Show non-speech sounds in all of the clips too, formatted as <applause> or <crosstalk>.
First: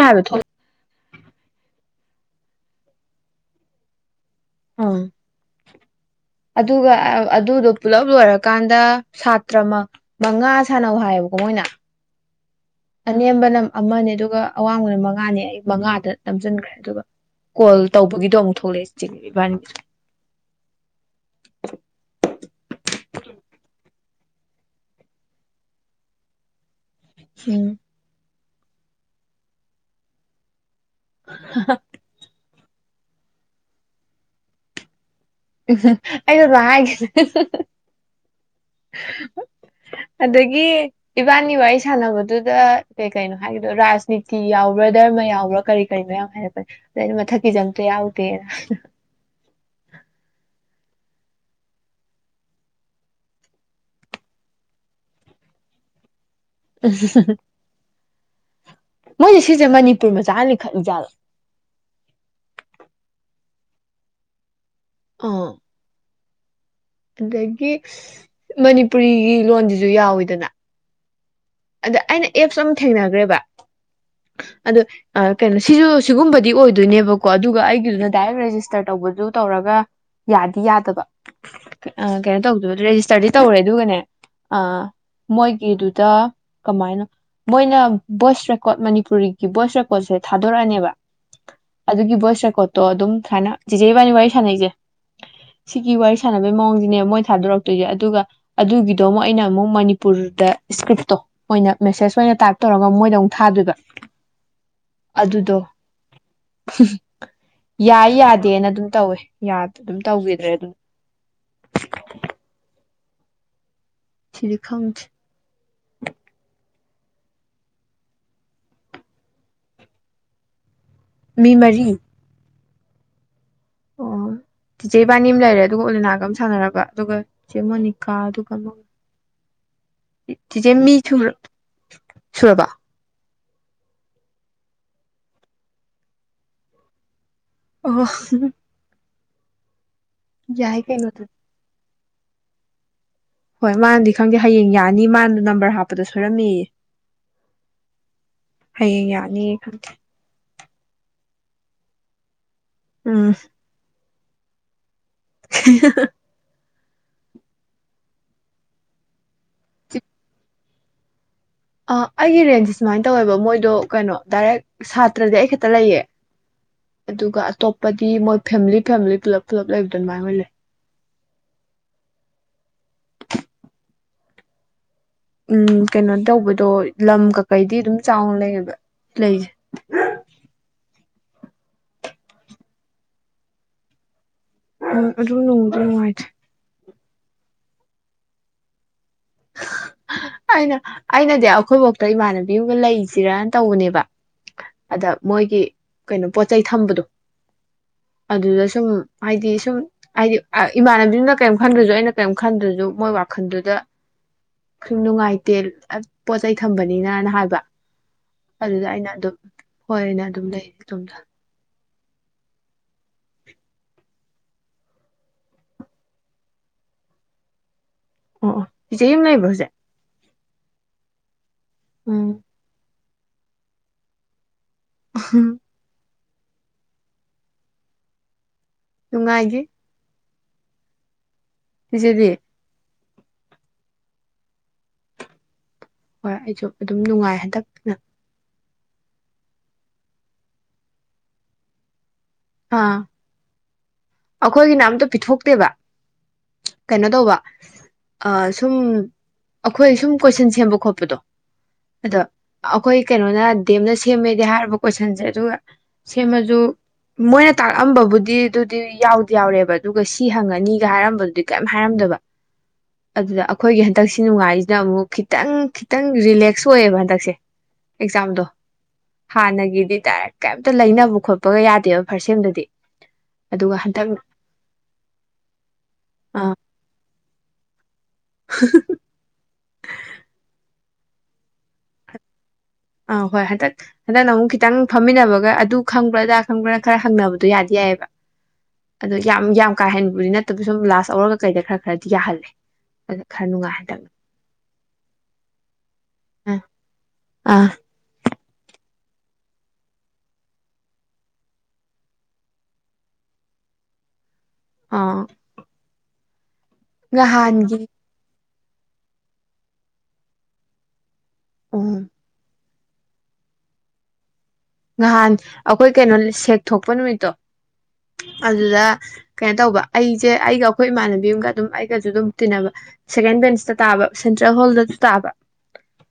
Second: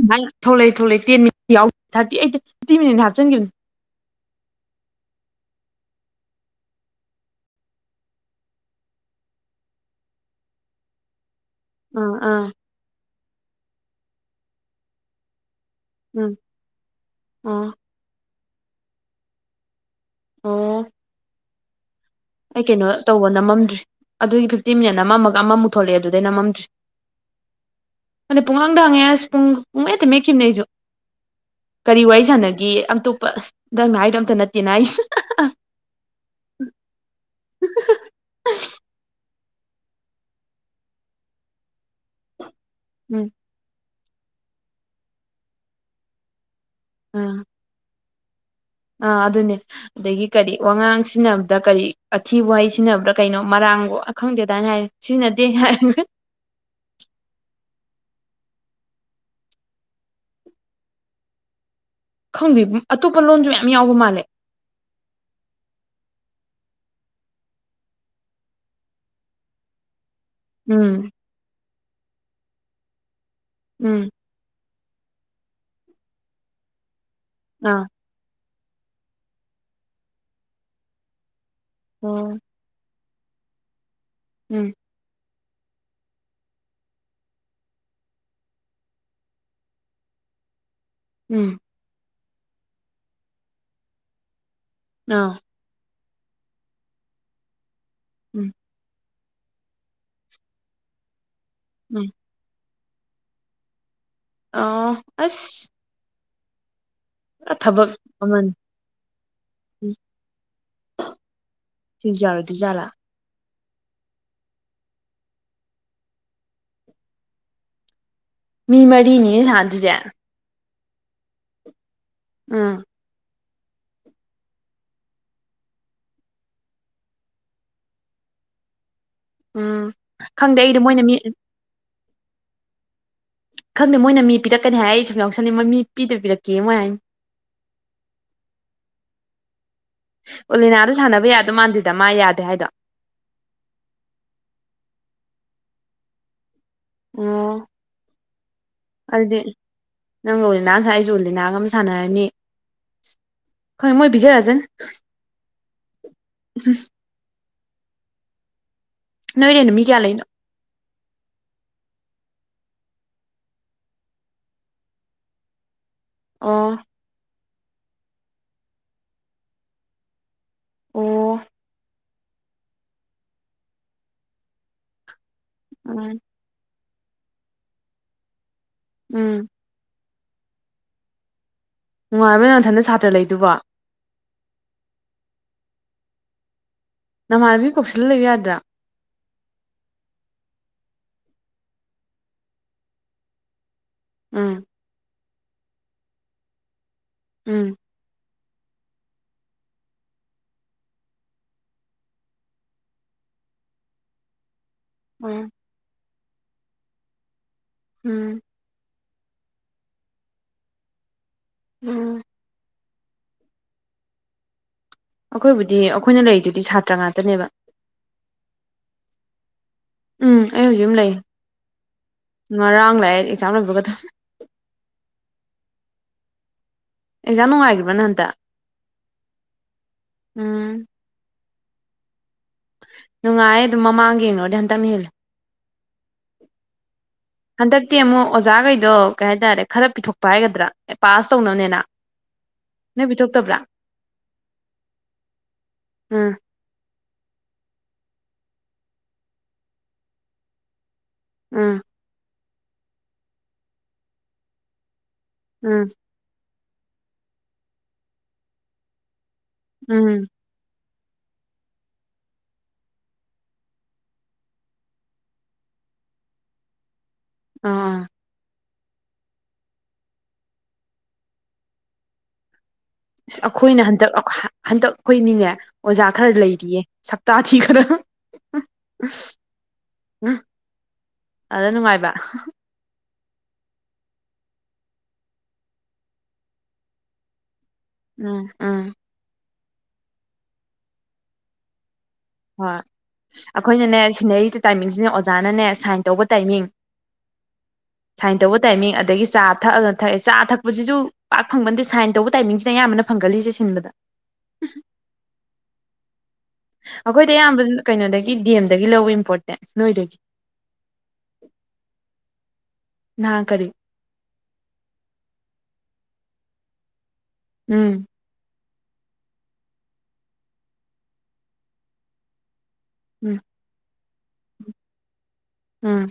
ꯍꯥꯏꯕ ꯊꯣꯛ ꯊꯣꯛꯂꯩ ꯊꯣꯛꯂꯩ ꯇꯤꯟꯅꯤ ꯌꯥꯎ ꯊꯥꯔꯇꯤ ꯑꯩꯠꯇꯤ ꯐꯤꯞꯇꯤ ꯃꯤꯅꯤꯠꯅꯦ ꯍꯥꯞꯆꯤꯟꯒꯤꯝꯅꯤ ꯎꯝ ꯑꯗꯨꯒ ꯑꯗꯨꯗꯣ ꯄꯨꯂꯞ ꯂꯣꯏꯔꯀꯥꯟꯗ ꯁꯥꯇ꯭ꯔ ꯃꯪ ꯃꯉꯥ ꯁꯥꯟꯅꯧ ꯍꯥꯏꯌꯦꯕꯀꯣ ꯃꯣꯏꯅ ꯑꯪ ꯑꯥ ꯑꯅꯦꯝꯕꯅꯥ ꯑꯃꯅꯦ ꯑꯗꯨꯒ ꯑꯋꯥꯡꯕꯅꯥ ꯃꯉꯥꯅꯦ ꯑꯩ ꯃꯉꯥꯗ ꯎꯝ ꯅꯝꯖꯤꯟꯒꯔꯦ ꯑꯗꯨꯒ ꯑꯣ ꯀꯣꯜ ꯇꯧꯕꯒꯤꯗꯣ ꯑꯃꯨꯛ ꯊꯣꯛꯂꯛꯑꯦ <unintelligible> ꯑꯣ ꯑꯩ ꯀꯩꯅꯣ ꯇꯧꯕ ꯅꯝꯃꯝꯗ꯭ꯔꯤ ꯑꯗꯨꯒꯤ ꯐꯤꯞꯇꯤꯟ ꯃꯤꯅꯠ ꯑꯝꯃꯝꯃꯒ ꯑꯃꯨꯊꯣꯂꯛꯑꯦ ꯑꯗꯨꯗꯩ ꯅꯃꯃꯝꯗ꯭ꯔꯤ ꯎꯝ ꯑꯗ ꯄꯨꯡꯍꯥꯡꯗ ꯍꯪꯉꯦ ꯑꯁ ꯄꯨꯡ ꯄꯨꯡꯃꯦꯠꯇ ꯃꯦꯠꯈꯤꯕꯅꯦ ꯑꯩꯁꯨ ꯀꯔꯤ ꯋꯥꯔꯤ ꯁꯥꯅꯩꯕ ꯒꯤ ꯑꯇꯣꯞꯄ ꯗꯪꯅ ꯍꯥꯏꯗꯣ ꯑꯝꯇ ꯅꯠꯇꯦ ꯅꯥꯏꯁ <unintelligible> <unintelligible> ꯑꯗꯒꯤ ꯏꯕꯥꯅꯤ ꯋꯥꯔꯤ ꯁꯥꯟꯅꯕꯗꯨ ꯀ ꯀꯩ ꯎꯝ ꯀꯩꯅꯣ ꯍꯥꯏꯗꯣ ꯔꯥꯏꯁ ꯅꯤꯇꯤ ꯌꯥꯎꯕ꯭ꯔꯥ ꯙꯔꯃ ꯌꯥꯎꯕ꯭ꯔꯥ ꯀꯔꯤ ꯀꯔꯤꯅꯣ ꯌꯥꯝ ꯍꯥꯏꯔꯛ ꯀꯩꯅꯣ ꯃꯊꯛꯀꯤꯁꯦ ꯑꯝꯇ ꯌꯥꯎꯗꯦ ꯄꯦꯔ ꯑ ꯑꯗꯨꯅꯦ ꯑꯗꯒꯤ ꯀꯔꯤ ꯋꯥꯉꯥꯡ ꯁꯤꯖꯤꯟꯅꯕꯗꯥ ꯀꯔꯤ ꯑꯊꯤꯕ ꯋꯥꯍꯩ ꯁꯤꯖꯤꯟꯅꯕ꯭ꯔꯥ ꯀꯩꯅꯣ ꯃꯔꯥꯡꯕꯣ ꯈꯪꯗꯦꯗꯥꯏꯅ ꯍꯥꯏ ꯁꯤꯖꯤꯟꯅꯗꯦ ꯍꯥꯏꯔꯝꯕꯅꯦ <unintelligible> ꯃꯣꯏꯁꯦ ꯁꯤꯁꯦ ꯃꯅꯤꯄꯨꯔ ꯃꯆꯥ ꯅ ꯂꯤꯡꯈꯠꯂꯤ ꯖꯥꯠꯂꯣ ꯈꯪꯗꯦ ꯑꯇꯣꯞꯄ ꯂꯣꯟꯁꯨ ꯌꯥꯝ ꯌꯥꯎꯕ ꯃꯥꯜꯂꯦ ꯑꯥ ꯑꯗꯒꯤ ꯃꯅꯤꯄꯨꯔꯤꯒꯤ ꯂꯣꯟꯁꯤꯁꯨ ꯌꯥꯎꯋꯤ ꯎꯝ ꯑꯗ ꯑꯩꯅ ꯑꯦꯞꯁ ꯑꯃ ꯊꯦꯡꯅꯈ꯭ꯔꯦꯕ ꯎꯝ ꯑꯗꯣ ꯀꯩꯅꯣ ꯁꯤꯁꯨ ꯁꯤꯒꯨꯝꯕꯗꯤ ꯑꯣꯏꯗꯣꯏꯅꯦꯕ ꯀꯣ ꯑꯗꯨꯒ ꯑꯥ ꯑꯩꯒꯤꯗꯨꯅ ꯗꯥꯏꯔꯦꯛ ꯔꯦꯖꯤꯁ ꯇ ꯇꯧꯕꯗꯨ ꯇꯧꯔꯒ ꯌꯥꯗꯤ ꯌꯥꯗꯕ ꯑ ꯑꯣ ꯀꯩꯅꯣ ꯇꯧꯗꯦ ꯔꯦꯖꯤꯁ ꯁ꯭ꯇꯔꯗꯤ ꯇꯧꯔꯦ ꯑꯗꯨꯒꯅꯦ ꯎꯝ ꯑꯥ ꯃꯣꯏꯒꯤꯗꯨꯗ ꯀꯃꯥꯏꯅꯣ ꯃꯣꯏꯅ ꯚꯣꯏꯁ ꯔꯦꯀꯣꯔꯠ ꯃꯅꯤꯄꯨꯔꯤꯒꯤ ꯚꯣꯏꯁ ꯔꯦꯀꯣꯔꯠꯁꯦ ꯊꯥꯗꯣꯔꯛꯑꯅꯦꯕ ꯎꯝ ꯑꯗꯨꯒꯤ ꯚꯣꯏꯁ ꯔꯦꯀꯣꯠꯇꯣ ꯑꯗꯨꯝ ꯁꯨꯃꯥꯏꯅ ꯆꯦꯆꯦ ꯏꯕꯥꯟꯅꯤ ꯋꯥꯔꯤ ꯁꯥꯟꯅꯩꯁꯦ ꯑꯥ ꯁꯤꯒꯤ ꯋꯥꯔꯤꯁꯦ ꯁꯥꯟꯅꯕꯩ ꯃꯑꯣꯡꯁꯤꯅꯦ ꯃꯣꯏ ꯊꯥꯗꯣꯔꯛ ꯑꯗꯨꯒ ꯎꯝ ꯑꯗꯨꯒꯤꯗꯤ ꯑꯗꯣ ꯑꯃꯨꯛ ꯑꯩꯅ ꯑꯃꯨꯛ ꯃꯅꯤꯄꯨꯔꯗ ꯏꯁꯀ꯭ꯔꯤꯞꯇꯣ ꯑꯣꯏꯅ ꯎꯝ ꯃꯦꯁꯦꯁ ꯑꯣꯏꯅ ꯇꯥꯛ ꯇꯧꯔꯒ ꯃꯣꯏꯗ ꯑꯃꯨꯛ ꯊꯥꯗꯣꯏꯕ꯫ ꯑ ꯑꯗꯨꯗꯣ ꯑꯁ <unintelligible> ꯄꯨꯔꯥ ꯊꯕꯛ ꯌꯥꯏ ꯑꯃꯅꯤ ꯌꯥꯗꯦꯅ ꯑꯗꯨꯝ ꯇꯧꯋꯦ ꯎꯝ ꯑꯗꯨꯝ ꯇꯧꯈꯤꯗ꯭ꯔꯦ ꯑꯗꯨꯝ꯫ ꯁꯤꯁꯨ ꯌꯥꯔꯣꯏꯗꯣꯏꯖꯥꯠꯂꯥ ꯁꯤꯗꯤ ꯈꯪꯗꯦ꯫ ꯃꯤ ꯃꯔꯤꯅꯤ ꯁꯥꯥꯟ ꯗꯨꯁꯦ꯫ ꯃꯤ ꯃꯔꯤ ꯎꯝ꯫ ꯑꯣ ꯇꯤꯆꯦ ꯏꯕꯥꯅꯤ ꯑꯃ ꯂꯩꯔꯦ ꯑꯗꯨꯒ ꯑꯣꯂꯤꯅꯥꯒ ꯑꯃ ꯁꯥꯟꯅꯔꯕ ꯑꯗꯨꯒ ꯆꯦ ꯃꯣꯅꯤꯀꯥ ꯑꯗꯨꯒ ꯑꯃ ꯎꯝ ꯈꯪꯗꯦ ꯑꯩꯗꯣ ꯃꯣꯏꯅ ꯃꯤ ꯁꯨꯔꯕꯥ ꯈꯪꯗꯦ ꯃꯣꯏꯅ ꯃꯤ ꯄꯤꯔꯛꯀꯅꯤ ꯍꯥꯏ ꯑꯩ ꯁꯨꯝ ꯌꯥꯎꯁꯟꯅꯤꯡꯕ ꯃꯤ ꯄꯤꯗꯨ ꯄꯤꯔꯛꯀꯦ ꯃꯣꯏ ꯍꯥꯏꯅ꯫ ꯑꯣ꯫ ꯌꯥꯏ ꯑꯣꯂꯤꯅꯥꯗ ꯀꯩꯅꯣꯗꯨ ꯁꯥꯟꯅꯕ ꯌꯥꯗꯣꯏ ꯃꯥꯟꯗꯦꯗ꯫ ꯗ ꯃꯥ ꯌꯥꯗꯦ ꯍꯥꯏꯗꯣ꯫ ꯍꯣꯏ ꯃꯥꯅꯗꯤ ꯈꯪꯗꯦ ꯍꯌꯦꯡ ꯌꯥꯅꯤ ꯃꯥꯅꯗ ꯅꯝꯕꯔ ꯍꯥꯞꯄꯗ ꯁꯣꯏꯔꯝꯃꯤꯌꯦ꯫ ꯑꯣ ꯍꯌꯦꯡ ꯑꯗꯨꯗꯤ ꯌꯥꯅꯤ ꯈꯪꯗꯦ ꯅꯪ ꯅꯥ ꯉꯁꯥꯏꯖꯨꯂꯤꯅꯥꯒ ꯑꯃꯝ ꯁꯥꯟꯅꯅꯤ꯫ ꯑꯝ꯫ ꯄꯤꯖꯔꯛꯅꯤ꯫ <unintelligible> <unintelligible> ꯅꯣꯏ ꯔꯦꯟ ꯃꯤ ꯀꯌꯥ ꯂꯩꯅꯣ ꯑ ꯑꯩꯒꯤ ꯔꯦꯟꯁꯤ ꯁꯨꯃꯥꯏ ꯇꯧꯋꯦꯕ ꯃꯣꯏꯗꯣ ꯀꯩꯅꯣ ꯗꯥꯏꯔꯦꯛ ꯁꯥꯇ꯭ꯔꯗꯤ ꯑꯩ ꯈꯇ ꯂꯩꯌꯦ ꯑꯣ ꯇꯣꯞꯄꯗꯤ ꯃꯣꯏ ꯐꯦꯝꯂꯤ ꯐꯦꯝꯂꯤ ꯄꯨꯂꯞ ꯄꯨꯂꯞ ꯂꯩꯕꯗꯨ ꯑꯗꯨꯃꯥꯏ ꯑꯣꯏ ꯂꯩ ꯑꯣ ꯎꯝ ꯀꯩꯅꯣ ꯇꯧꯕꯗꯣ ꯂꯝ ꯀꯀꯩꯗꯤ ꯑꯗꯨꯝ ꯆꯥꯎꯅ ꯂꯩꯌꯦꯕ ꯎꯝ ꯂꯩꯖꯦ ꯅꯨꯡꯉꯥꯏꯕ ꯅꯊꯟꯇ ꯁꯥꯇ꯭ꯔ ꯂꯩꯗꯨꯕ ꯎꯝ ꯑꯗꯨꯝ ꯅꯨꯡꯗꯤ ꯅꯨꯡꯉꯥꯏꯊꯦ ꯅꯃꯥꯥꯅꯕꯤ ꯀꯧꯁꯤꯜꯂ ꯂꯩꯌꯨ ꯌꯥꯗ꯭ꯔꯥ ꯑꯩꯅ ꯑꯩꯅꯗꯤ ꯑꯩꯈꯣꯏꯕꯣꯛꯇ ꯏꯃꯥꯟꯅꯕꯤꯑꯝꯒ ꯂꯩꯖꯤꯔꯅ ꯇꯧꯕꯅꯦꯕ ꯎꯝ ꯗ ꯃꯣꯏꯒꯤ ꯀꯩꯅꯣ ꯄꯣꯠ ꯆꯩꯩ ꯊꯝꯕꯗꯣ ꯎꯝ ꯑꯗꯨꯗ ꯁꯨꯝ ꯍꯥꯏꯗꯤ ꯁꯨꯝ ꯍꯥꯏꯗꯤ ꯏꯃꯥꯟꯅꯕꯤꯗꯨꯅ ꯀꯩꯏꯝ ꯈꯟꯗ꯭ꯔꯖꯨ ꯑꯩꯅ ꯀꯩꯏꯝ ꯈꯟꯗ꯭ꯔꯖꯨ ꯃꯣꯏ ꯋꯥꯈꯟꯗꯨꯗ ꯁꯨꯝ ꯎꯝ ꯅꯨꯡꯉꯥꯏꯇꯦ ꯄꯣꯠ ꯆꯩꯩ ꯊꯝꯕꯅꯤꯅꯅ ꯍꯥꯏꯕ ꯎꯝ ꯑꯗꯨꯗꯗ ꯑꯗꯨꯝ ꯍꯣꯏꯅꯦ ꯑꯗꯨꯝ ꯂꯩ ꯑꯣꯝꯗ ꯎꯝ ꯑꯩꯈꯣꯏꯕꯨꯗꯤ ꯑꯩꯈꯣꯏꯅ ꯂꯩꯔꯤꯗꯨꯗꯤ ꯁꯥꯇ꯭ꯔ ꯉꯥꯛꯇꯅꯦꯕ ꯑꯣ ꯄꯖ ꯍꯝ ꯅꯥꯏꯔꯤꯕꯁꯦ ꯎꯝ ꯑꯩ ꯍꯧꯖꯤꯛ ꯑꯃ ꯂꯩ ꯎꯝ ꯃꯔ ꯆꯥꯝꯅ ꯒ ꯊ ꯎꯝ ꯑꯦꯖꯥ ꯅꯨꯡꯉꯥꯏꯈ꯭ꯔꯕ ꯅ ꯑꯟꯇ ꯅꯨꯡꯉꯥꯏꯒꯤꯦ ꯎꯝ ꯁꯤ ꯁꯤꯗꯤ ꯅꯨꯡꯉꯥꯏ ꯑꯗꯨꯝ ꯃꯃꯥꯡꯒ ꯌꯦꯡꯉꯣꯗꯤ ꯍꯟꯇꯛ ꯍꯦꯜꯂꯦ ꯍ ꯑꯩꯁꯨ ꯑꯗꯨꯝ ꯅꯨꯡꯉꯥꯏ ꯍꯟꯗꯛꯅ ꯍꯟꯇꯤꯃꯣ ꯑꯣꯖꯥ ꯑꯗꯣ ꯀꯩ ꯍꯥꯏꯇꯥꯔꯦ ꯈꯔ ꯄꯤꯊꯣꯛꯄ ꯍꯥꯏꯒꯗ꯭ꯔꯥ ꯑꯦ ꯄꯥꯁ ꯇꯧꯅꯕꯅꯦꯅ ꯑꯥ ꯅꯣꯏ ꯄꯤꯊꯣꯛꯇꯕ꯭ꯔꯥ ꯑꯩꯈꯣꯏꯒꯤꯅ ꯑꯝꯇ ꯄꯤꯊꯣꯛꯇꯦꯕ ꯎꯝ ꯀꯩꯅꯣ ꯇꯧꯕ ꯁꯨꯝ ꯑꯩꯈꯣꯏ ꯁꯨꯝ ꯀꯣꯏꯁꯟ ꯁꯦꯝꯕ ꯈꯣꯠꯄꯗꯣ ꯑꯥ ꯑꯗꯣ ꯑꯩꯈꯣꯏ ꯀꯩꯅꯣꯅ ꯗꯦꯝꯅ ꯁꯦꯝꯃꯦꯗꯤ ꯍꯥꯏꯔꯕ ꯀꯣ ꯇ ꯁꯟꯁꯦ ꯑꯗꯨꯒ ꯎꯝ ꯁꯦꯝꯃꯁꯨ ꯃꯣꯏꯅ ꯇꯥꯛꯔꯑꯝꯕꯕꯨꯗꯤ ꯑꯗꯨꯗꯤ ꯌꯥꯎꯗ ꯌꯥꯎꯔꯦꯕ ꯑꯗꯨꯒ ꯎꯝ ꯁꯤ ꯍꯪꯉꯅꯤ ꯍꯥꯏꯔꯝꯕꯗꯨꯗꯤ ꯀꯔꯤꯝ ꯍꯥꯏꯔꯝꯗꯕ ꯑꯗꯨꯗ ꯑꯩꯈꯣꯏꯒꯤ ꯍꯟꯗꯛꯁꯤ ꯅꯨꯡꯉꯥꯏꯔꯤꯁꯤꯅ ꯑꯃꯨꯛ ꯈꯤꯇꯪ ꯈꯤꯇꯪ ꯔꯤꯂꯦꯛꯁ ꯑꯣꯏꯌꯦꯕ ꯍꯟꯗꯛ ꯑꯥ ꯑꯦꯛꯖꯥꯝꯗꯣ ꯍꯥꯟꯅꯒꯤꯗꯤ ꯇꯔꯦ ꯀꯩꯝꯇ ꯂꯩꯅꯕ ꯈꯣꯠꯄꯒ ꯌꯥ ꯐꯥꯔꯁꯦꯝꯗꯗꯤ ꯑꯩꯈꯣꯏꯅ ꯍꯟꯗꯛ ꯍꯟꯗꯛ ꯑꯩꯣꯏ ꯅꯤꯡꯉꯦ ꯑꯣꯖꯥ ꯈꯔ ꯑ ꯂꯩꯔꯤꯌꯦ ꯇꯥ ꯊꯤꯈꯗ ꯎ ꯎ ꯑꯗ ꯅꯨꯡꯉꯥꯏꯕ ꯑ ꯍꯣꯏ ꯍꯟꯗꯛ ꯍꯟꯗꯛꯅ ꯑꯃꯨꯛ ꯈꯤꯇꯪ ꯐꯝꯃꯤꯟꯅꯕꯒ ꯑꯗꯨ ꯈꯪꯕ꯭ꯔꯥ ꯑꯗꯥ ꯈꯪꯕ꯭ꯔꯥꯅ ꯈꯔ ꯍꯪꯅꯕꯗꯣ ꯌꯥꯗꯦ ꯌꯥꯏꯕ ꯎꯝ ꯎꯝ ꯑꯗꯨ ꯌꯥꯝ ꯌꯥꯝ ꯀꯥꯏꯍꯟꯕꯗꯤ ꯅꯠꯇꯕ ꯁꯨꯝ ꯂꯥꯁꯧꯔꯒ ꯀꯩꯗ ꯈꯔ ꯈꯔꯗꯤ ꯌꯥꯍꯜꯂꯦ ꯍꯣꯏ ꯑꯗ ꯈꯔ ꯅꯨꯡꯉꯥꯏ ꯑꯩꯈꯣꯏꯅꯅꯦ ꯍꯟꯗꯛꯅ ꯁꯤꯟꯅꯔꯤꯗ ꯇꯥꯏꯃꯤꯡꯁꯤꯅꯦ ꯑꯣꯖꯥꯅꯅꯦ ꯁꯥꯏꯟ ꯇꯧꯕ ꯑꯥ ꯇꯥꯏꯃꯤꯡ꯫ ꯑꯥ ꯁꯥꯏꯟ ꯇꯧꯕ ꯇꯥꯏꯃꯤꯡ ꯑꯗꯒꯤ ꯆꯥ ꯊꯛꯑꯒ ꯊꯛꯑꯦ ꯆꯥ ꯊꯛꯄꯁꯤꯁꯨ ꯄꯥꯛ ꯐꯪꯕꯗꯤ <inaudible> ꯑꯥ ꯑꯩꯈꯣꯏꯗ ꯑꯌꯥꯝꯕ ꯅꯍꯥꯟꯒꯤ ꯀꯩꯅꯣꯗꯒꯤ ꯗꯤ ꯑꯦꯝ ꯗꯒꯤ ꯂꯧꯏ ꯏꯝꯄꯣꯔꯇꯦꯟ ꯅꯣꯏꯗꯒꯤ ꯎꯝ ꯅꯥꯍꯥꯟ ꯀꯔꯤ ꯉꯍꯥꯟ ꯑꯩꯈꯣꯏ ꯀꯩꯅꯣ ꯁꯦꯛ ꯊꯣꯛꯄ ꯅꯨꯃꯤꯠꯇꯣ ꯎꯝ ꯑꯗꯨꯗ ꯀꯩꯅꯣ ꯇꯧꯕ ꯑꯩꯁꯦ ꯑꯩꯒ ꯑꯩꯈꯣꯏ ꯏꯃꯥꯟꯅꯕꯤ ꯑꯃꯒ ꯑꯗꯨꯝ ꯑꯩꯒꯁꯨ ꯑꯗꯨꯝ ꯇꯤꯟꯅꯕ ꯎꯝ ꯁꯦꯀꯦꯟ ꯕꯦꯟꯁꯇ ꯇꯥꯕ ꯁꯦꯟꯇ꯭ꯔꯦꯜ ꯍꯣꯜꯗꯁꯨ ꯇꯥꯕ ꯎꯝ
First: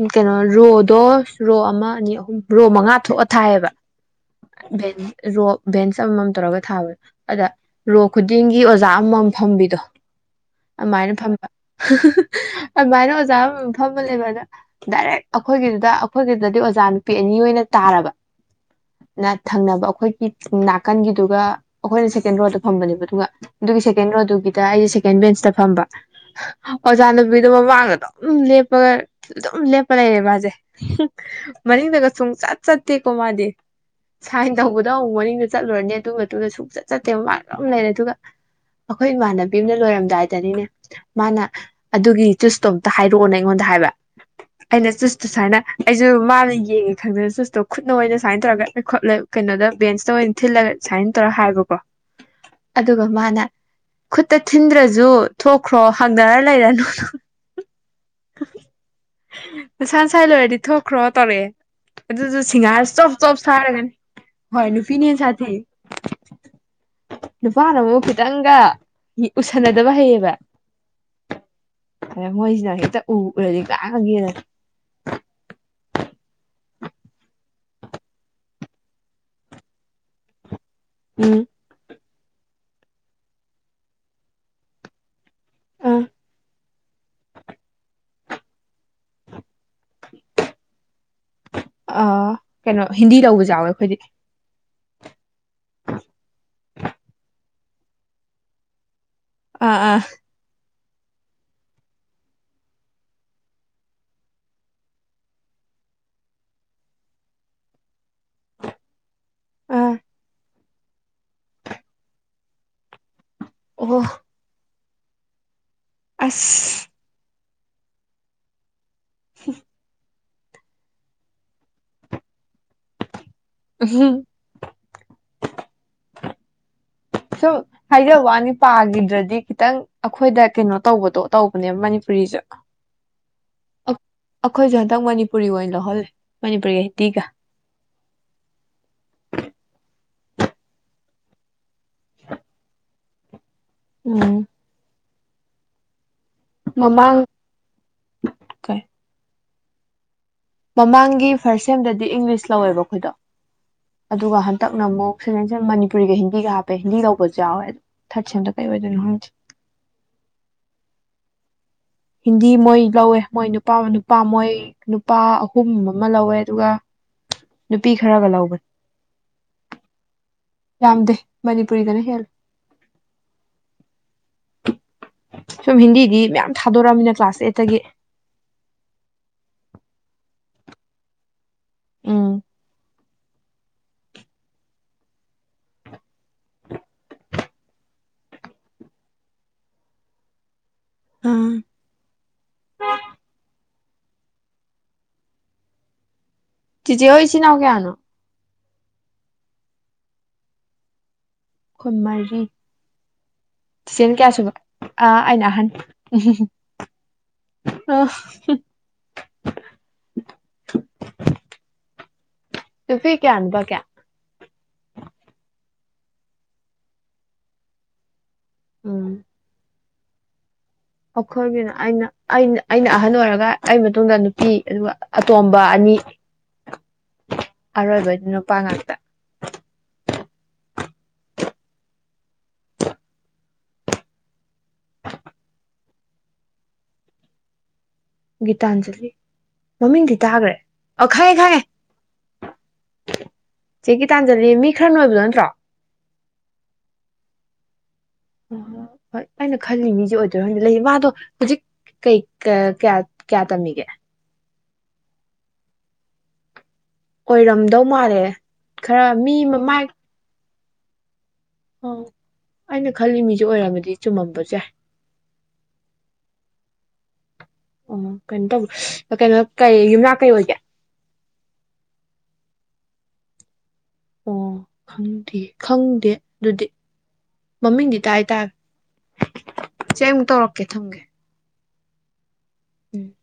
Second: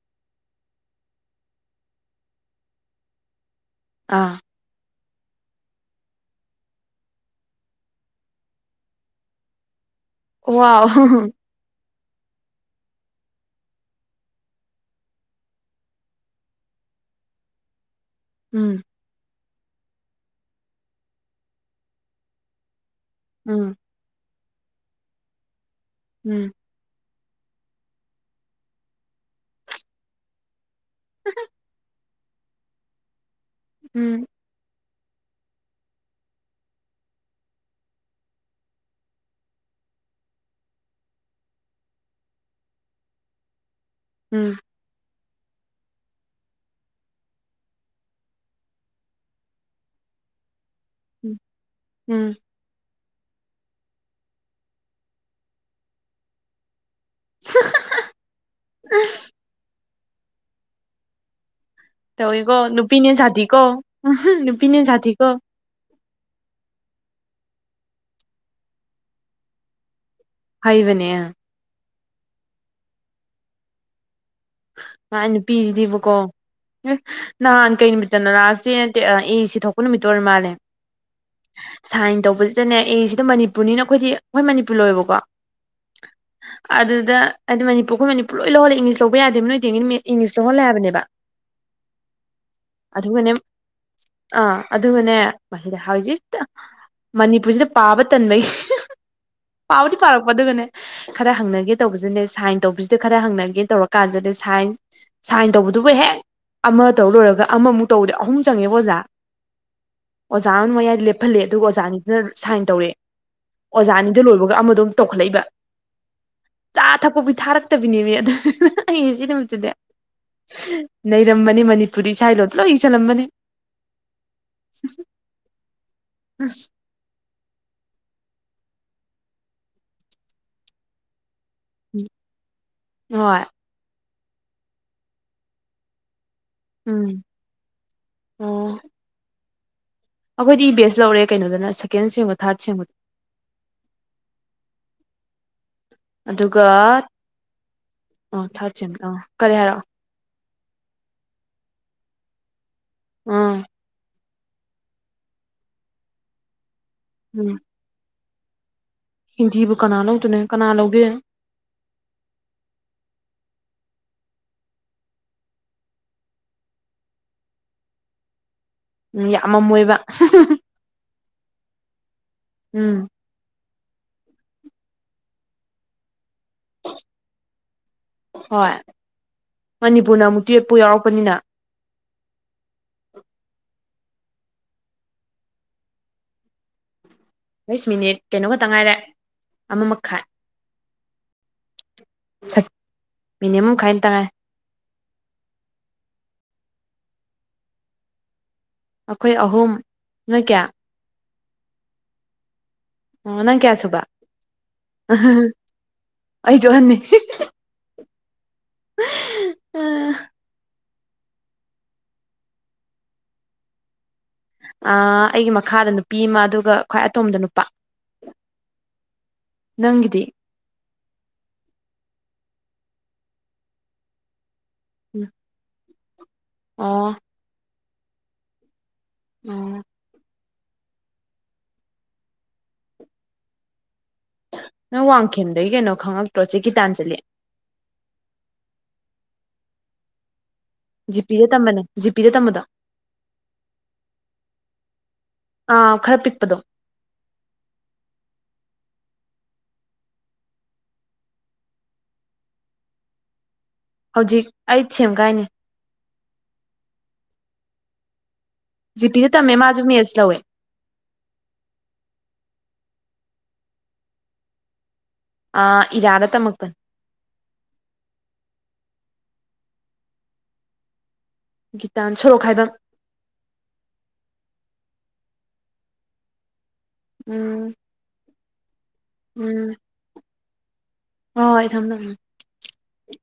ꯎꯝ ꯀꯩꯅꯣ ꯔꯣꯗꯣ ꯔꯣ ꯑꯃ ꯑꯅꯤ ꯑꯍꯨꯝ ꯔꯣ ꯃꯉꯥ ꯊꯣꯛꯑꯒ ꯊꯥꯏꯑꯌꯦꯕ ꯑꯥ ꯅꯤ <unintelligible> ꯔꯣ ꯚꯦꯟꯁ ꯑꯃꯃꯝ ꯇꯧꯔꯒ ꯊꯥꯕꯗ ꯑꯗ ꯔꯣ ꯈꯨꯗꯤꯡꯒꯤ ꯑꯣꯖꯥ ꯑꯃꯃꯝ ꯐꯝꯕꯤꯗꯣ ꯋꯥꯎ ꯑꯗꯨꯃꯥꯏꯅ ꯐꯝꯕ ꯑꯗꯨꯃꯥꯏꯅ ꯑꯣꯖꯥ ꯑꯃꯝ ꯐꯃ ꯂꯩꯕ ꯑꯗ ꯗꯥꯏꯔꯦꯛ ꯑꯩꯈꯣꯏꯒꯤꯗꯨꯗ ꯑꯩꯈꯣꯏꯒꯤꯗꯗꯤ ꯑꯣꯖꯥ ꯅꯨꯄꯤ ꯑꯅꯤ ꯑꯣꯏꯅ ꯇꯥꯔꯕ ꯎꯝ ꯅ ꯊꯪꯅꯕ ꯑꯩꯈꯣꯏꯒꯤ ꯅꯥꯀꯟꯒꯤꯗꯨꯒ ꯑꯩꯈꯣꯏꯅ ꯁꯦꯀꯦꯟ ꯔꯣꯗ ꯐꯝꯕꯅꯦꯕ ꯑꯗꯨ ꯑꯗꯨꯒ ꯎꯝ ꯑꯗꯨꯒꯤ ꯁꯦꯀꯦꯟ ꯔꯣ ꯑꯗꯨꯒꯤ ꯗ ꯑꯩꯁꯦ ꯁꯦꯀꯦꯟ ꯕꯦꯟꯁꯇ ꯐꯝꯕ ꯎꯝ ꯑꯣꯖꯥꯅꯨꯄꯤ ꯑꯗꯨꯒꯤꯗꯣ ꯃꯃꯥꯡꯗ ꯑꯗꯨꯝ ꯂꯦꯞꯄꯒ ꯑꯗꯨꯝ ꯂꯦꯞꯄ ꯂꯩꯔꯦ ꯃꯥꯁꯦ ꯃꯅꯤꯡꯗꯒ ꯁꯨꯡ ꯆꯠ ꯁꯠꯇꯦꯀꯣ ꯃꯥꯗꯤ ꯎꯝ ꯁꯥꯏꯟ ꯇꯩꯕ ꯂꯧ ꯃꯅꯤꯡꯗ ꯆꯠꯂꯨꯔꯅꯤ ꯑꯗꯨ ꯃꯇꯨꯡꯗ ꯁꯨꯡꯆꯠ ꯆꯠꯇꯦꯕ ꯃꯥ ꯑꯗꯨꯝ ꯂꯩꯔꯦ ꯑꯗꯨꯒ ꯑꯩꯈꯣꯏ ꯏꯃꯥꯟꯅꯕꯤ ꯑꯃꯅ ꯂꯣꯏꯔꯝꯗꯥꯋꯥꯏꯗꯅꯤꯅꯦ ꯃꯥꯅ ꯑꯗꯨꯒꯤ ꯆꯨꯁꯇꯣꯝ ꯑꯝꯇ ꯍꯥꯏꯔꯛꯑꯣꯅꯦ ꯑꯩꯉꯣꯟꯗ ꯍꯥꯏꯕ ꯎꯝ ꯑꯩꯅ ꯆꯨꯁꯠ ꯁꯨꯃꯥꯏꯅ ꯑꯩꯁꯨ ꯃꯥꯅ ꯌꯦꯡꯉꯦ ꯈꯪꯗꯗ ꯁꯨꯠ ꯗꯣ ꯈꯨꯠꯅ ꯑꯣꯏꯅ ꯁꯨꯃꯥꯏꯅ ꯇꯧꯔꯒꯥ ꯈꯣꯠꯂꯦ ꯀꯩꯅꯣꯗꯥ ꯕꯦꯟꯁꯇ ꯑꯣꯏꯅ ꯊꯤꯜꯂꯒ ꯁꯨꯃꯥꯏꯟ ꯇꯧꯔ ꯎꯝ ꯍꯥꯏꯕꯀꯣ ꯎꯝ ꯑꯗꯨꯒ ꯃꯥꯅ ꯈꯨꯠꯇ ꯊꯤꯟꯗ꯭ꯔꯁꯨ ꯊꯣꯛꯈ꯭ꯔꯣ ꯍꯪꯅꯔꯒ ꯂꯩꯔꯅꯨ <inaudible> ꯅꯁꯥ ꯅꯁꯥꯒꯤ ꯂꯣꯏꯔꯗꯤ ꯊꯣꯛꯈ꯭ꯔꯣ ꯇꯧꯔꯛꯑꯦ ꯑꯗꯨꯁꯨ ꯇꯧꯋꯤꯀꯣ ꯁꯤꯡꯍꯥꯔ ꯅꯨꯄꯤꯅ ꯆꯣꯞ ꯍꯦꯟꯅ ꯆꯣꯞ ꯁꯤꯊꯤꯀꯣ ꯁꯥꯔꯒꯅꯤ ꯎꯝꯍꯨ ꯍꯣꯏ ꯅꯨꯄꯤꯅꯦ ꯍꯦꯟꯅ ꯅꯨꯄꯤꯅ ꯁꯥꯊꯤꯀꯣ ꯁꯥꯊꯤ ꯅꯨꯄꯥꯅ ꯑꯃꯨꯛ ꯈꯤꯇꯪꯒ ꯎꯁꯟꯅꯗꯕ ꯍꯩꯌꯦꯕ ꯍꯩꯕꯅꯦ ꯑ ꯃꯣꯏꯖꯤꯅ ꯍꯦꯛꯇ ꯎꯒꯔꯗꯤ ꯉꯥꯡꯉꯒꯦꯗꯅꯤ ꯉꯥꯏ ꯅꯨꯄꯤꯁꯤꯗꯤꯕꯀꯣ ꯑꯦ ꯅꯍꯥꯟ ꯀꯩ ꯅꯨꯃꯤꯠꯇꯅ ꯂꯥꯁꯦ ꯑꯦ ꯁꯤ ꯊꯣꯛꯄ ꯅꯨꯃꯤꯠꯇ ꯑꯣꯏꯔ ꯃꯥꯜꯂꯦ ꯎꯝ ꯁꯥꯏꯟ ꯇꯧꯕꯁꯤꯗꯅꯦ ꯑꯦ ꯁꯤꯗ ꯃꯅꯤꯄꯨꯔꯅꯤꯅ ꯑꯩꯈꯣꯏꯗꯤ ꯑꯩꯈꯣꯏ ꯃꯅꯤꯄꯨꯔ ꯂꯣꯏꯌꯦꯕꯀꯣ ꯑꯥ ꯑꯗꯨꯗ ꯍꯥꯏꯗꯤ ꯃꯅꯤꯄꯨꯔ ꯑꯩꯈꯣꯏ ꯃꯅꯤꯄꯨꯔ ꯂꯣꯏ ꯂꯧꯍꯜꯂꯦ ꯏꯂꯤ ꯌꯥꯗꯦ ꯅꯣꯏꯗꯤ ꯏꯪꯂꯤꯁꯇ ꯍꯣꯜꯂꯦ ꯍꯥꯏꯕꯅꯦꯕ ꯑꯥ ꯀꯩꯅꯣ ꯍꯤꯟꯗꯤ ꯑꯗꯨꯒꯅꯦ ꯂꯧꯕꯁꯨ ꯌꯥꯎꯋꯦ ꯑꯩꯈꯣꯏꯗꯤ ꯑꯥ ꯑꯗꯨꯅꯦ ꯃꯁꯤꯗ ꯍꯧꯖꯤꯛ ꯃꯅꯤꯄꯨꯔꯁꯤꯗ ꯄꯥꯕ ꯇꯟꯕꯩ ꯑꯥ ꯄꯥꯎꯗꯤ ꯑꯥ ꯄꯥꯔꯛꯄ ꯑꯗꯨꯒꯅꯦ ꯈꯔ ꯍꯪꯅꯒꯦ ꯇꯧꯕꯁꯤꯅꯦ ꯁꯥꯏꯟ ꯇꯧꯕꯁꯤꯗ ꯈꯔ ꯍꯪꯅꯒꯦ ꯇꯧꯔꯛ ꯀꯥꯟꯖꯗꯦ ꯁꯥꯏꯟ ꯁꯥꯏꯟ ꯇꯧꯕꯗꯨꯕꯨ ꯍꯦꯛ ꯑꯃ ꯇꯧ ꯂꯣꯏꯔꯒ ꯑꯃꯃꯨꯛ ꯇꯧꯕꯗꯤꯦ ꯑꯍꯨꯝ ꯆꯪꯉꯦꯕ ꯑꯣꯖꯥ ꯑꯥ ꯑꯣꯖꯥ ꯑꯃ ꯃꯌꯥꯏ ꯂꯦꯞꯍꯜꯂꯦ ꯑꯗꯨꯒ ꯑꯣꯖꯥꯅꯤꯗꯨꯅ ꯁꯥꯏꯟ ꯇꯧꯔꯦ ꯑꯣ ꯑꯣꯖꯥꯅꯤꯗ ꯂꯣꯏꯕꯒ ꯑꯃ ꯑꯗꯨꯝ ꯇꯣꯛꯈꯠꯂꯛꯏꯕ ꯆꯥ ꯑꯁ ꯊꯛꯄꯕꯤ ꯊꯥꯔꯛ ꯠꯇꯕꯅꯦꯕ ꯑ ꯑꯗꯨ ꯑꯩ ꯁꯤ ꯅꯨꯃꯤꯛꯇꯗꯦ ꯅꯩꯔꯝꯕꯅꯤ ꯃꯅꯤꯄꯨꯔꯤ ꯁꯥꯏ ꯂꯣ ꯂꯣ ꯏ ꯆ ꯂꯝꯂꯝꯕꯅꯦ ꯎꯝ ꯍ ꯁꯨꯝ ꯍꯥꯏꯖꯕ ꯋꯥꯅꯤ ꯄꯥꯈꯤꯗ꯭ꯔꯗꯤ ꯈꯤꯇꯪ ꯑꯩꯈꯣꯏꯗ ꯀꯩꯅꯣ ꯇꯧꯕꯗꯣ ꯇꯧꯕꯅꯦꯕ ꯃꯅꯤꯄꯨꯔꯤꯁꯦ ꯍꯣꯏ ꯑꯩꯈꯣꯏꯁꯦ ꯍꯟꯇꯪ ꯃꯅꯤꯄꯨꯔꯤ ꯑꯣꯏꯅ ꯂ ꯂꯧꯍꯜꯂꯤꯦ ꯎꯝ ꯑꯣ ꯑꯩꯈꯣꯏꯗꯤ ꯏ ꯕꯦꯁ ꯂꯧꯔꯦ ꯀꯩꯅꯣꯗꯅ ꯁꯦꯀꯦꯟ ꯁꯦꯡꯕ ꯊꯥꯔꯠ ꯁꯦꯡꯕꯗ ꯎꯝ ꯑꯗꯨꯒ ꯃꯃꯥꯡ ꯑ ꯀꯩ ꯊꯥꯔꯖꯤꯤꯟ ꯑꯥ ꯀꯔꯦꯌꯥꯔꯥ ꯃꯃꯥꯡꯒꯤ ꯐꯥꯔꯁ ꯁꯦꯝꯗꯗꯤ ꯏꯪꯂꯤꯁ ꯂꯧꯋꯦꯕꯀꯣ ꯑꯝ ꯑꯗꯨꯒ ꯍꯟꯗꯛꯅꯨꯛ ꯁꯦꯟꯟ ꯃꯅꯤꯄꯨꯔꯤꯒ ꯍꯤꯟꯗꯤꯒ ꯍꯥꯞꯄ ꯄꯦꯟꯗꯤ ꯇꯧꯕꯁꯨ ꯌꯥꯎꯋꯦ ꯊꯥꯠꯗ ꯀꯩ ꯑꯣꯏ ꯍꯤꯟꯖꯤꯕꯨ ꯀꯅꯥ ꯂꯧꯗꯨꯅꯦ ꯀꯅꯥ ꯂꯧꯒꯦ ꯍꯤꯟꯗꯤ ꯃꯣꯏ ꯂꯧꯋꯦ ꯃꯣꯏ ꯅꯨꯄꯥ ꯅꯨꯄꯥ ꯃꯣꯏ ꯅꯨꯄꯥ ꯑꯍꯨꯝ ꯑꯃ ꯂꯧꯋꯦ ꯑꯗꯨꯒ ꯅꯨꯄꯤ ꯈꯔꯒ ꯂꯧꯕꯅꯤ꯫ ꯎꯝ ꯌꯥꯝꯃꯝꯃꯣꯏꯕ꯫ ꯌꯥꯝꯗꯦ ꯃꯅꯤꯄꯨꯔꯤꯗꯅ ꯍꯦꯜꯂꯦ꯫ ꯎꯝ꯫ ꯁꯨꯝ ꯍꯤꯟꯗꯤꯒꯤ ꯃꯌꯥꯝ ꯊꯥꯗꯣꯔꯛꯑꯃꯤꯅ ꯀ꯭ꯂꯥꯁ ꯑꯦꯠꯇꯒꯤ ꯍꯣꯏ ꯃꯅꯤꯄꯨꯔꯅ ꯑꯃꯨꯛ ꯇꯨꯌꯦꯞ ꯄꯨ ꯌꯥꯎꯔꯛꯄꯅꯤꯅ ꯎꯝ <inaudible> ꯍꯩꯁ ꯃꯤꯅꯤꯠ ꯀꯩꯅꯣꯒꯛꯇ ꯉꯥꯏꯔꯦ ꯑꯃꯃꯈꯥꯏ ꯑꯥ <inaudible> ꯃꯤꯅꯤꯃꯝ <unintelligible> ꯆꯤꯆꯦ ꯍꯣꯏ ꯏꯆꯤꯅ ꯅꯥꯎ ꯀꯌꯥꯅꯦ? ꯑꯩꯈꯣꯏ ꯑꯍꯨꯝ ꯅꯣꯏ ꯀꯌꯥ ꯈꯣꯏ ꯃꯔꯤ ꯑꯣ ꯅꯪ ꯀꯌꯥ ꯁꯨꯕ ꯆꯤꯆꯦꯅ ꯀꯌꯥ ꯁꯨꯕ ꯑꯥ ꯑꯩꯅ ꯑꯍꯟ ꯑꯩꯁꯨ ꯑꯍꯟꯅꯤ ꯎ ꯅꯨꯄꯤ ꯀꯌꯥ ꯅꯨꯄꯥ ꯀꯌꯥ ꯑꯩꯒꯤ ꯃꯈꯥꯗ ꯅꯨꯄꯤ ꯑꯃ ꯑꯗꯨꯒ ꯈ꯭ꯋꯥꯏ ꯑꯇꯣꯝꯕ ꯗꯣ ꯅꯨꯄꯥ ꯎꯝ ꯅꯪꯒꯤ ꯗꯤ ꯑꯩꯈꯣꯏꯒꯤꯅ ꯑꯩꯅ ꯑꯩꯅ ꯑꯩꯅ ꯑꯍꯟ ꯑꯣꯏꯔꯒ ꯑꯩ ꯃꯇꯨꯡꯗ ꯅꯨꯄꯤ ꯑꯗꯨꯒ ꯑꯇꯣꯝꯕ ꯑꯅꯤ ꯑꯥ ꯑꯔꯣꯏꯕꯗꯤ ꯅꯨꯄꯥ ꯉꯥꯛꯇ ꯎꯝ ꯅꯪ ꯋꯥꯡꯈꯦꯝꯗꯒꯤ ꯀꯩꯅꯣ ꯈꯪꯉꯛꯇ꯭ꯔꯣ ꯆꯦꯀꯤ ꯇꯥꯟ ꯆꯂꯤ ꯒꯤꯇꯥꯟꯖꯂꯤ ꯃꯃꯤꯡꯗꯤ ꯇꯥꯈ꯭ꯔꯦ ꯑ ꯈꯪꯉꯦ - ꯖꯤꯄꯤꯗ ꯈꯪꯉꯦ ꯇꯝꯕꯅꯦ ꯖꯤꯄꯤꯗ ꯇꯝꯕꯗꯣ ꯆꯦ ꯒꯤꯇꯥꯟꯖꯥꯂꯤ ꯃꯤ ꯈꯔ ꯅꯣꯏꯕꯗꯣ ꯅꯠꯇ꯭ꯔꯣ ꯑꯥ ꯈꯔ ꯄꯤꯛꯄꯗꯣ ꯑ ꯍꯣꯏ ꯑꯩꯅ ꯈꯜꯂꯤ ꯃꯤꯁꯦ ꯑꯣꯏꯗꯣꯏꯔꯗꯤ ꯂꯩ ꯃꯥꯗꯣ ꯍꯧꯖꯤꯛ ꯀꯩ ꯀꯌꯥ ꯀꯌꯥ ꯇꯝꯃꯤꯒꯦ ꯍꯧꯖꯤꯛ ꯑꯩ ꯁꯦꯝꯒꯥꯏꯅꯤ ꯑꯣꯏꯔꯝꯗꯧ ꯃꯥꯜꯂꯦ ꯈꯔ ꯖꯤ ꯄꯤ ꯗ ꯃꯤ ꯇꯝꯃꯦ ꯃꯥꯖꯨ ꯃꯤꯁ ꯂꯧꯋꯦ ꯑ ꯑꯩꯅ ꯈꯜꯂꯤ ꯃꯤꯁꯦ ꯑꯣꯏꯔꯝꯃꯗꯤ ꯆꯨꯝꯃꯝꯕꯁꯨ ꯌꯥꯏ ꯑ ꯏꯔꯥꯗ ꯇꯝꯃꯛ ꯄꯥꯅꯤ ꯑꯣ ꯀꯩꯅꯣ ꯇꯧꯕ ꯀꯩꯅꯣ ꯀꯩ ꯌꯨꯝꯅꯥꯛ ꯀꯩ ꯑꯣꯏꯒꯦ ꯒꯤꯇꯥꯟ ꯁꯣꯔꯣꯛ ꯈꯥꯏꯕꯝ ꯑꯣ ꯈꯪꯗꯦ ꯈꯪꯗꯦ ꯑꯗꯨꯗꯤ ꯎꯝ ꯃꯃꯤꯡꯗꯤ ꯇꯥꯏ ꯇꯥꯏ ꯎꯝ ꯆꯦ <unintelligible> ꯀꯩ ꯊꯝꯒꯦ ꯍꯣꯏ ꯍꯣꯏ ꯊꯝ ꯊꯝꯃꯦ ꯎꯝ